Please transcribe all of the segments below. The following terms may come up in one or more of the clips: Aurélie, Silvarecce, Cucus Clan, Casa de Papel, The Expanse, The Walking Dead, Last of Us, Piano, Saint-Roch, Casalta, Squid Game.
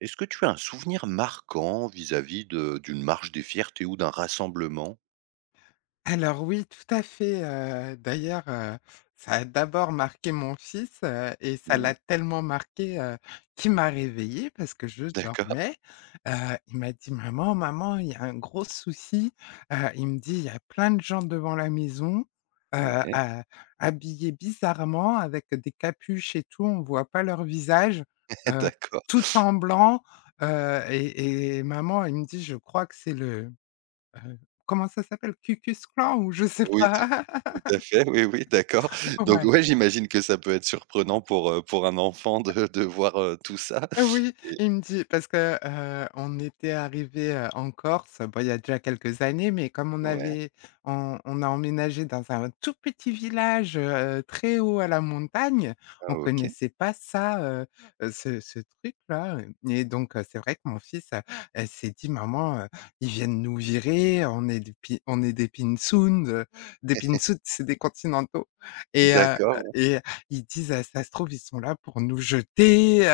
Est-ce que tu as un souvenir marquant vis-à-vis de d'une marche des fiertés ou d'un rassemblement? Alors oui, tout à fait, d'ailleurs, ça a d'abord marqué mon fils, et ça Mmh. l'a tellement marqué, qu'il m'a réveillée parce que je D'accord, dormais. Heu, il m'a dit: «Maman, maman, il y a un gros souci». Il me dit: «Il y a plein de gens devant la maison, ouais, ha habillés bizarrement avec des capuches et tout, on voit pas leur visage, heu, d'accord. tout en blanc». Et maman, il me dit: «Je crois que c'est le». Heu, Comment ça s'appelle? Cucus Clan ou je sais Oui, tout pas. tout à fait, oui, oui, d'accord. Donc Ouais. ouais, j'imagine que ça peut être surprenant pour un enfant de voir, tout ça Ah oui, et il me dit parce que, on était arrivé en Corse, bon, il y a déjà quelques années, mais comme on ouais, avait on a emménagé dans un tout petit village, très haut à la montagne, ah on OK. connaissait pas ça, ce truc-là. Et donc c'est vrai que mon fils, s'est dit: «Maman, ils viennent nous virer, on est des pi on est des pinsounds, c'est des continentaux. et heu D'accord, ouais. et ils disent: Ça se trouve, ils sont là pour nous jeter».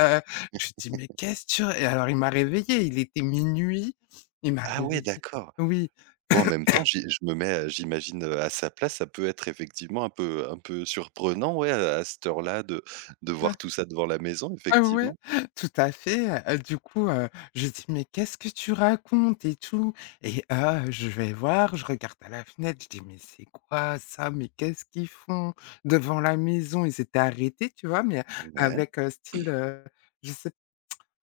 Je lui dis: «Mais qu'est-ce que tu r» et alors il m'a réveillée, il était minuit, il m'a Ah ouais, réveillée. d'accord. Oui. Bon, en même temps, j'y je me mets, j'imagine, à sa place, ça peut être effectivement un peu surprenant, ouais, à cette heure-là de Ah, voir tout ça devant la maison, ah ouais, effectivement. tout à fait, du coup, je lui dis: «Mais qu'est-ce que tu racontes et tout?». Et ah, je vais voir, je regarde à la fenêtre, je dis: «Mais c'est quoi ça? Mais qu'est-ce qu'ils font?». Devant la maison, ils étaient arrêtés, tu vois? Mais Ouais, avec, style, je sais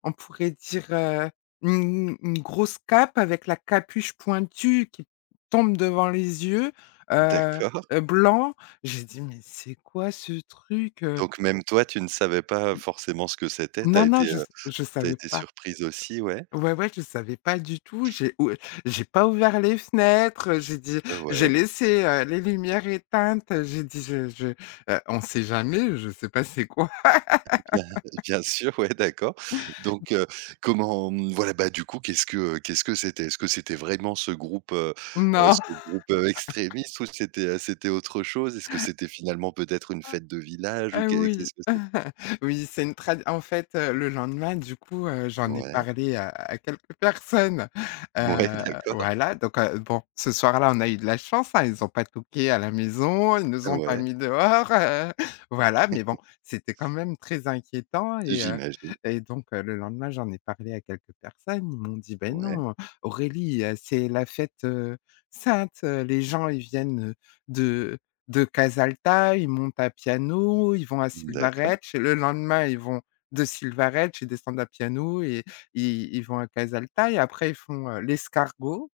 On pourrait dire, une grosse cape avec la capuche pointue qui tombe devant les yeux, heu d'accord. Blanc. J'ai dit: «Mais c'est quoi ce truc?» Donc même toi, tu ne savais pas forcément ce que c'était. Non, non, je s je Tu as savais été pas. surprise aussi, ouais. Ouais, ouais, je savais pas du tout. J'ai pas ouvert les fenêtres, j'ai dit j'ai Ouais, laissé, les lumières éteintes, j'ai dit: On sait jamais, je sais pas c'est quoi». bien bien sûr, ouais, d'accord. Donc comment, mmh, voilà, bah, du coup, qu'est-ce que c'était? Est-ce que c'était vraiment ce Non. groupe, extrémiste ou c'était, c'était autre chose? Est-ce que c'était finalement peut-être une fête de village ou Ah oui. qu'est-ce que c'était? Oui, c'est une trad en fait, le lendemain, du coup, j'en ai Ouais, parlé à quelques personnes, ouais, d'accord, voilà, donc bon, ce soir-là, on a eu de la chance, hein, ils n'ont pas toqué à la maison, ils nous ont pas ouais, mis dehors, voilà, mais bon, c'était quand même très inquiétant. j'imagine. Et donc le lendemain, j'en ai parlé à quelques personnes, ils m'ont dit: ben Ouais, non, Aurélie, c'est la fête, sainte, les gens, ils viennent, de de Casalta, ils montent à Piano, ils vont à d'accord, Silvarecce. Le lendemain, ils vont de Silvarecce, ils descendent à Piano et ils vont à Casalta. Et après ils font, l'escargot,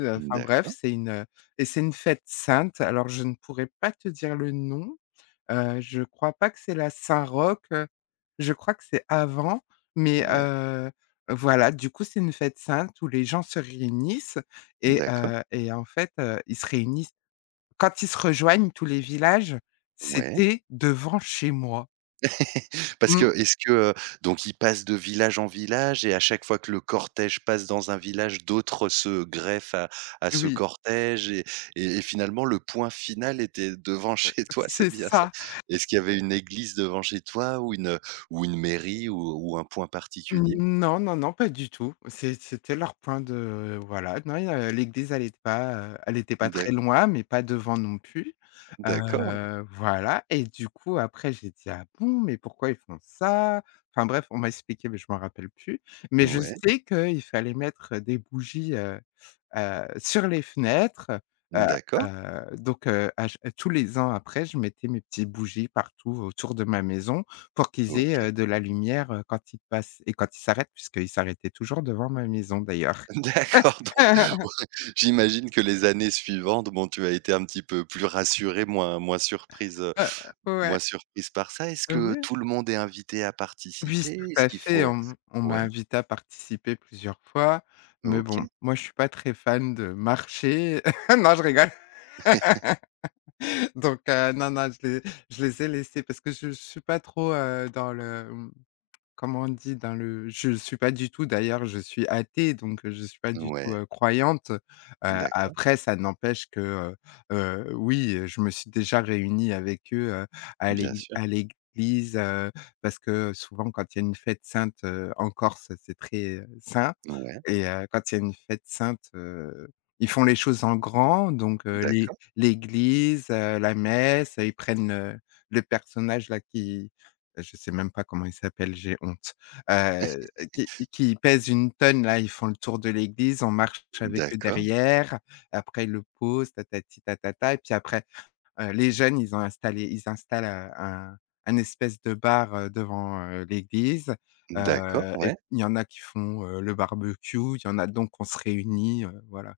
enfin bref, d'accord, c'est une fête sainte. Alors je ne pourrais pas te dire le nom, je crois pas que c'est la Saint-Roch, je crois que c'est avant, mais ouais, voilà, du coup, c'est une fête sainte où les gens se réunissent. et d'accord, heu et en fait, ils se réunissent quand ils se rejoignent, tous les villages, ouais. c'était devant chez moi. Parce Mmh, que est-ce que, donc ils passent de village en village et à chaque fois que le cortège passe dans un village, d'autres se greffent à ce oui, cortège et finalement le point final était devant chez toi, c'est c'est bien ça? ça. Est-ce qu'il y avait une église devant chez toi ou une mairie ou un point particulier? Non, non, non, pas du tout. C'était leur point de voilà, non, il y a l'église, elle était pas très D'ac loin, mais pas devant non plus. d'accord, Voilà et du coup, après, j'ai dit: «Ah bon, mais pourquoi ils font ça?». Enfin bref, on m'a expliqué, mais je m'en rappelle plus. Mais je ouais, sais qu'il fallait mettre, des bougies, sur les fenêtres, heu d'accord, donc à ch tous les ans après, je mettais mes petites bougies partout autour de ma maison pour qu'ils aient, OK. De la lumière, quand ils passent et quand ils s'arrêtent, puisqu'ils s'arrêtaient toujours devant ma maison d'ailleurs. D'accord, donc ouais, j'imagine que les années suivantes, bon, tu as été un petit peu plus rassurée, moins surprise, Heu, ouais, Moi, surprise par ça, est-ce que ouais. tout le monde est invité à Oui, s participer? tout Est-ce à qu'il fait, faut, on m'a ouais, invité à participer plusieurs fois, mais bon, OK, moi je suis pas très fan de marcher. Non, je rigole. Donc, non, non, je les ai laissés parce que je suis pas trop, dans le comment on dit dans le je suis pas du tout d'ailleurs, je suis athée, donc je suis pas du tout, ouais, croyante. D'accord, Après ça n'empêche que, heu oui, je me suis déjà réunie avec eux, bien sûr, à l'église, parce que souvent quand il y a une fête sainte, en Corse, c'est très, saint. ouais, Et quand il y a une fête sainte, ils font les choses en grand, donc d'accord, l'église, la messe, ils prennent, le personnage là qui je sais même pas comment il s'appelle, j'ai honte. Qui pèse une tonne là, ils font le tour de l'église, on marche avec eux d'accord, derrière. Après ils le posent, tatati tatata et puis après, les jeunes, ils ont installé ils installent, un espèce de bar, devant, l'église. d'accord, Et ouais. il y en a qui font, le barbecue, il y en a donc on se réunit, voilà.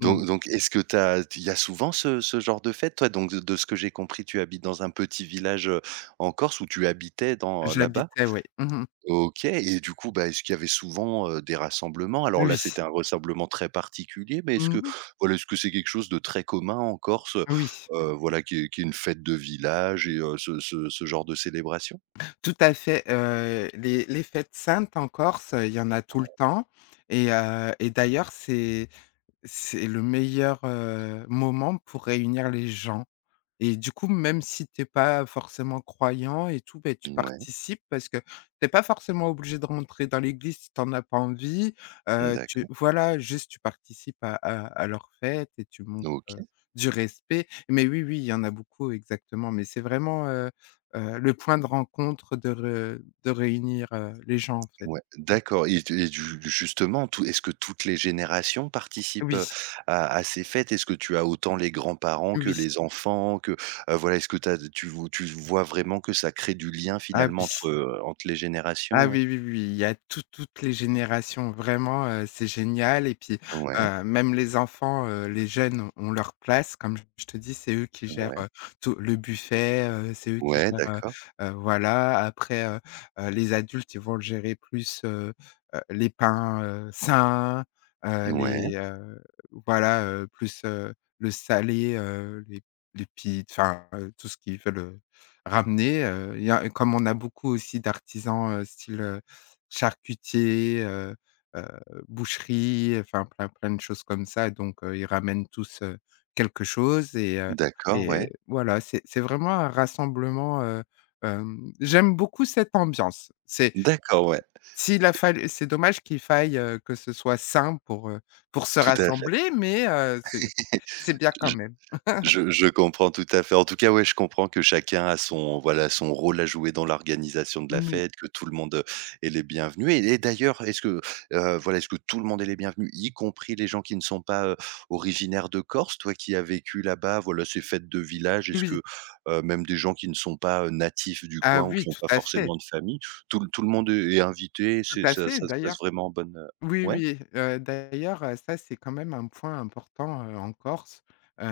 Mmh. donc est-ce que tu as il y a souvent ce genre de fête? Toi, donc de ce que j'ai compris, tu habites dans un petit village, en Corse où tu habitais dans là-bas? J'habitais, oui. Mmh. OK et du coup, bah, est-ce qu'il y avait souvent, des rassemblements? Alors là, Oui. c'était un rassemblement très particulier, mais est-ce que Mmh. voilà, est-ce que c'est quelque chose de très commun en Corse, Oui. Voilà, qu'il y ait une fête de village et ce genre de célébration? Tout à fait, les fêtes saintes en Corse, il y en a tout le temps. Et d'ailleurs c'est le meilleur, moment pour réunir les gens. Et du coup, même si t'es pas forcément croyant et tout, beh, tu Ouais, participes parce que t'es pas forcément obligé de rentrer dans l'église si tu as pas envie. Tu d'accord, Voilà, juste tu participes à leur fête et tu montres, OK, du respect. Mais oui, oui, il y en a beaucoup exactement, mais c'est vraiment, le point de rencontre de réunir, les gens en fait. ouais, Mmh. d'accord et ju justement, tout est-ce que toutes les générations participent, Oui, à ces fêtes? Est-ce que tu as autant les grands-parents que oui. les enfants que, voilà, est-ce que tu as tu vo tu vois vraiment que ça crée du lien Ah finalement oui. entre, entre les générations? Ah Ouais. oui, oui, oui, il y a toutes les générations, vraiment, c'est génial. Et puis, Ouais. Même les enfants, les jeunes ont leur place. Comme je te dis, c'est eux qui gèrent, Ouais, tout le buffet, c'est eux qui ouais, gèrent, d'accord, voilà. Après, les adultes, ils vont le gérer plus, les pains, sains, ouais, les, voilà, plus, le salé, les pizzas, enfin, tout ce qu'ils veulent, ramener, il y a comme on a beaucoup aussi d'artisans, style, charcutier, heu, boucherie, enfin plein plein de choses comme ça donc ils ramènent tous, quelque chose. et heu d'accord, et ouais, voilà, c'est vraiment un rassemblement, j'aime beaucoup cette ambiance. C'est d'accord, ouais, S'il a fallu c'est dommage qu'il faille, que ce soit sain pour se tout à fait. rassembler mais c'est bien quand même. Je comprends tout à fait. En tout cas, ouais, je comprends que chacun a son voilà, son rôle à jouer dans l'organisation de la Oui, fête, que tout le monde, est les bienvenus et d'ailleurs, est-ce que, voilà, est-ce que tout le monde est les bienvenus, y compris les gens qui ne sont pas, originaires de Corse? Toi qui as vécu là-bas, voilà, ces fêtes de village, est-ce oui. que, même des gens qui ne sont pas, natifs du Ah coin ou qui oui, n'ont pas forcément de famille, tout le monde est est invité, tout c'est à ça fait ça se passe d'ailleurs. vraiment en bonne, Oui, ouais? oui, d'ailleurs, ça, c'est quand même un point important, en Corse,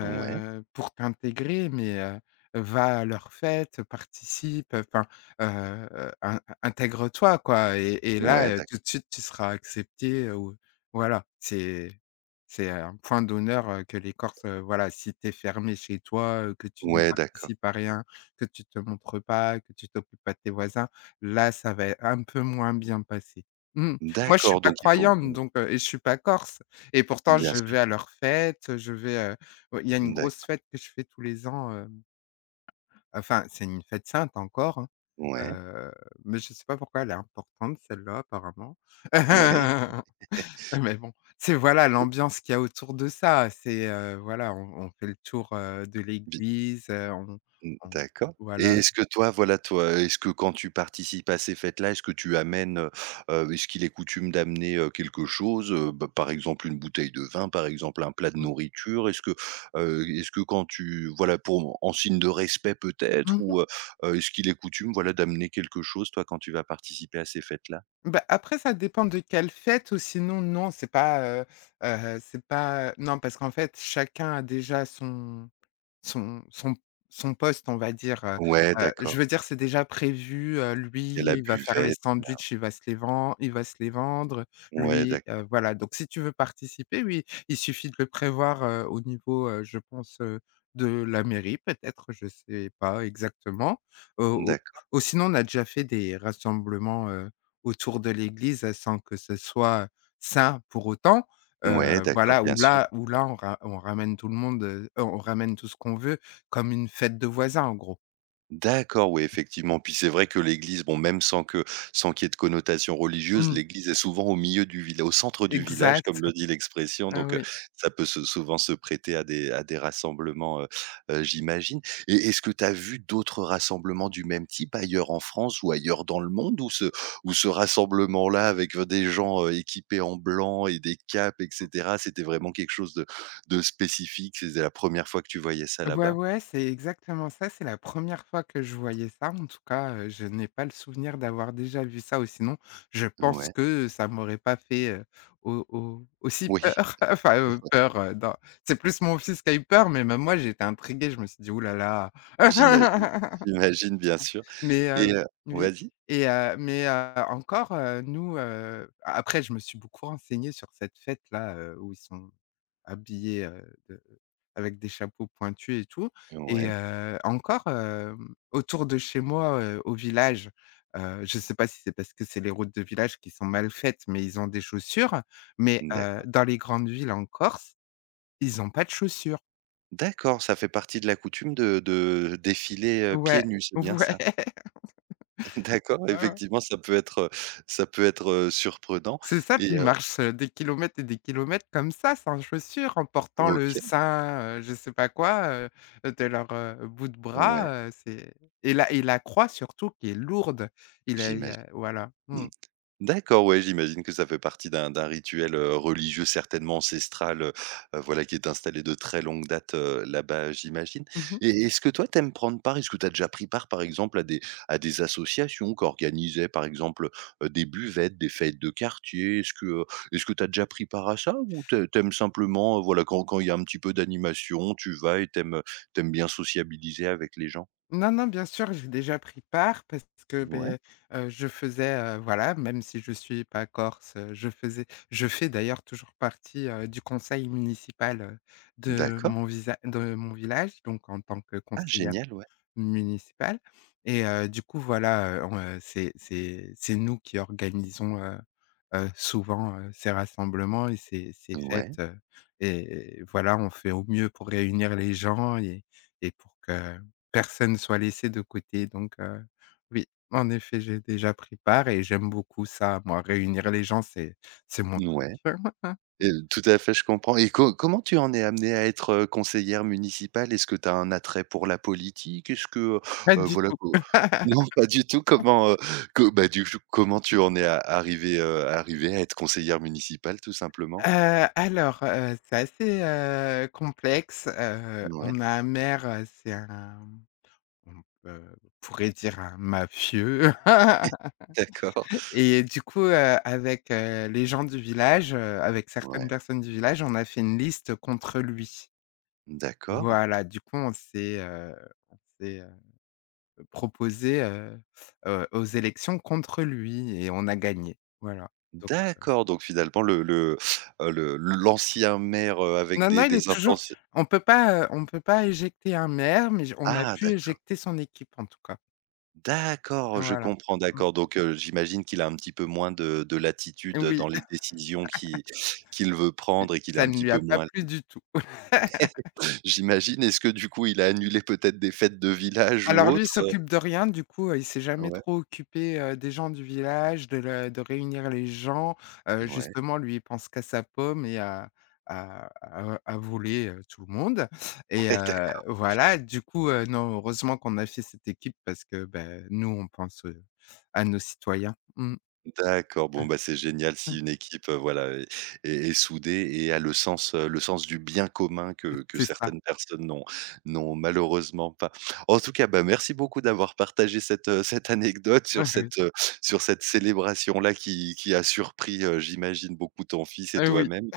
Ouais, pour t'intégrer, mais va à leurs fêtes, participe, enfin, in intègre-toi, quoi. Et ouais, là, d'ac tout de suite, tu seras accepté, ou voilà, c'est un point d'honneur, que les Corses, voilà, si t'es fermé chez toi, que tu ne ouais, d'accord. participes à rien, que tu te montres pas, que tu t'occupes pas de tes voisins, là, ça va un peu moins bien passer. Mmh. Moi, je suis D'accord, pas donc il faut, croyante mmh, donc je suis pas corse et pourtant bien je sûr. vais à leurs fêtes, je vais, ouais, il y a une grosse D'accord, fête que je fais tous les ans, enfin, c'est une fête sainte encore, hein, ouais, heu, mais je sais pas pourquoi elle est importante celle-là apparemment. ouais. Mais bon, c'est voilà l'ambiance qu'il y a autour de ça, c'est, voilà, on fait le tour, de bi l'église, on mmh, on d'accord voilà. et est-ce que toi, voilà, toi, est-ce que quand tu participes à ces fêtes-là, est-ce que tu amènes, est-ce qu'il est coutume d'amener, quelque chose, bah, par exemple une bouteille de vin, par exemple un plat de Mmh nourriture? Est-ce que quand tu voilà, pour en signe de respect peut-être mmh. ou, est-ce qu'il est coutume, voilà, d'amener quelque chose, toi, quand tu vas participer à ces fêtes-là? Bah, après ça dépend de quelle fête ou sinon non, c'est pas non parce qu'en fait chacun a déjà son son son poste, on va dire, Ouais, je d'accord. veux dire, c'est déjà prévu, Il y a lui, la il va faire les buvette, il y sandwichs, il va se les vendre, a ouais, lui, d'accord, voilà. Donc si tu veux participer, oui, il suffit de le prévoir, au niveau, je pense, de la mairie peut-être, je sais pas exactement. Ou d'accord. Sinon on a déjà fait des rassemblements, autour de l'église, sans que ce soit sain pour autant. Ouais, d'accord, Voilà, bien où sûr. là où là on ramène tout le monde, on ramène tout ce qu'on veut, comme une fête de voisins en gros. D'accord, oui, effectivement. Puis c'est vrai que l'église, bon, même sans qu'il y ait de connotation religieuse, Mmh, l'église est souvent au milieu du village, au centre du village, exact. comme le dit l'expression, Ah donc oui. ça peut se souvent se prêter à des rassemblements, j'imagine. Et est-ce que tu as vu d'autres rassemblements du même type ailleurs en France ou ailleurs dans le monde où ce rassemblement-là avec, des gens, équipés en blanc et des capes et cetera, c'était vraiment quelque chose de spécifique? C'était la première fois que tu voyais ça Ouais, là-bas? ouais, c'est exactement ça, c'est la première fois que je voyais ça en tout cas, je n'ai pas le souvenir d'avoir déjà vu ça ou sinon je pense Ouais. que ça m'aurait pas fait, au aussi Oui. peur, enfin, peur, dans c'est plus mon fils qui a eu peur, mais même moi j'étais intriguée, je me suis dit: «Ouh là là». J'imagine, j'imagine bien sûr Mais et heu, oh, oui vas-y. et heu, mais heu, encore, nous, après je me suis beaucoup renseigné sur cette fête-là, où ils sont habillés, de avec des chapeaux pointus et tout. Ouais, Encore, autour de chez moi, au village, je sais pas si c'est parce que c'est les routes de village qui sont mal faites, mais ils ont des chaussures, mais d'accord. dans les grandes villes en Corse, ils ont pas de chaussures. D'accord, ça fait partie de la coutume de défiler, pieds Ouais, nus, c'est bien ouais. ça? D'accord, Ouais, ouais. effectivement, ça peut être, surprenant C'est ça, puis et il heu marche, des kilomètres et des kilomètres comme ça, sans chaussures, en portant le OK, sein, je sais pas quoi, de leur, bout de ouais, bras, c'est et la croix surtout qui est lourde. Il y j'imagine. a voilà. Mmh. D'accord, ouais, j'imagine que ça fait partie d'un rituel, religieux certainement ancestral, voilà qui est installé de très longue date, là-bas, j'imagine. Mmh. Et est-ce que toi t'aimes prendre part? Est-ce que tu as déjà pris part, par exemple, à des associations qu'organisaient, par exemple, des buvettes, des fêtes de quartier? Est-ce que tu as déjà pris part à ça? Ou tu simplement, voilà, quand il y a un petit peu d'animation, tu vas et t'aimes bien sociabiliser avec les gens? Non, non, bien sûr, j'ai déjà pris part parce que, Ouais, ben je faisais, voilà, même si je suis pas corse, je fais d'ailleurs toujours partie, du conseil municipal, d'accord. De mon village, donc en tant que Ah conseillère génial, ouais. municipal. Du coup voilà, on, c'est nous qui organisons, souvent, ces rassemblements et ces Ouais, fêtes, et voilà, on fait au mieux pour réunir les gens et pour que personne soit laissé de côté donc oui, en effet, j'ai déjà pris part et j'aime beaucoup ça, moi, réunir les gens, c'est mon truc. ouais. Et tout à fait, je comprends et co comment tu en es amenée à être, conseillère municipale? Est-ce que tu as un attrait pour la politique? Est-ce que, Pas du voilà tout. co non, pas du tout. Comment, co bah, du coup, comment tu en es a arrivée, arrivée à être conseillère municipale, tout simplement? Alors, c'est assez, complexe, Ouais, on a un maire, c'est un on peut on pourrait dire un mafieux. d'accord. Et du coup, avec, les gens du village, avec certaines Ouais, personnes du village, on a fait une liste contre lui. d'accord. Voilà, du coup, on s'est, proposé, aux élections contre lui et on a gagné, voilà. D'accord, donc finalement le l'ancien maire, avec Non, non, il des est toujours, intentions on peut pas éjecter un maire, mais j on a ah pu d'accord. éjecter son équipe, en tout cas. D'accord, je Voilà. comprends, Mmh. d'accord, donc j'imagine qu'il a un petit peu moins de latitude Oui, dans les décisions qui qu'il veut prendre et qu'il est ça un ne petit lui peu a pas moins plu du tout. j'imagine. Est-ce que du coup, il a annulé peut-être des fêtes de village ou Alors lui, il autre, s'occupe de rien, du coup, il s'est jamais Ouais, trop occupé, des gens du village, de réunir les gens. Ouais, Justement, lui, il pense qu'à sa pomme et à voler, tout le monde. Ouais, d'accord. Voilà, du coup, non, heureusement qu'on a fait cette équipe parce que, ben nous, on pense, à nos citoyens. Mmh. D'accord, bon, bah, c'est génial si une équipe, voilà, est soudée et a le sens du bien commun que C'est ça. certaines personnes n'ont malheureusement pas. En tout cas, bah, merci beaucoup d'avoir partagé cette, cette anecdote Ah oui. Sur cette célébration-là qui a surpris, j'imagine beaucoup ton fils et Ah oui. toi-même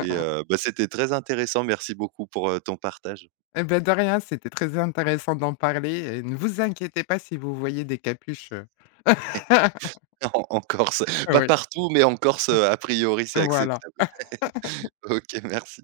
et bah, c'était très intéressant. Merci beaucoup pour, ton partage. Et bah, de rien, c'était très intéressant d'en parler et ne vous inquiétez pas si vous voyez des capuches, En en Corse, pas oui, partout, mais en Corse, a priori, c'est voilà. acceptable. OK, merci.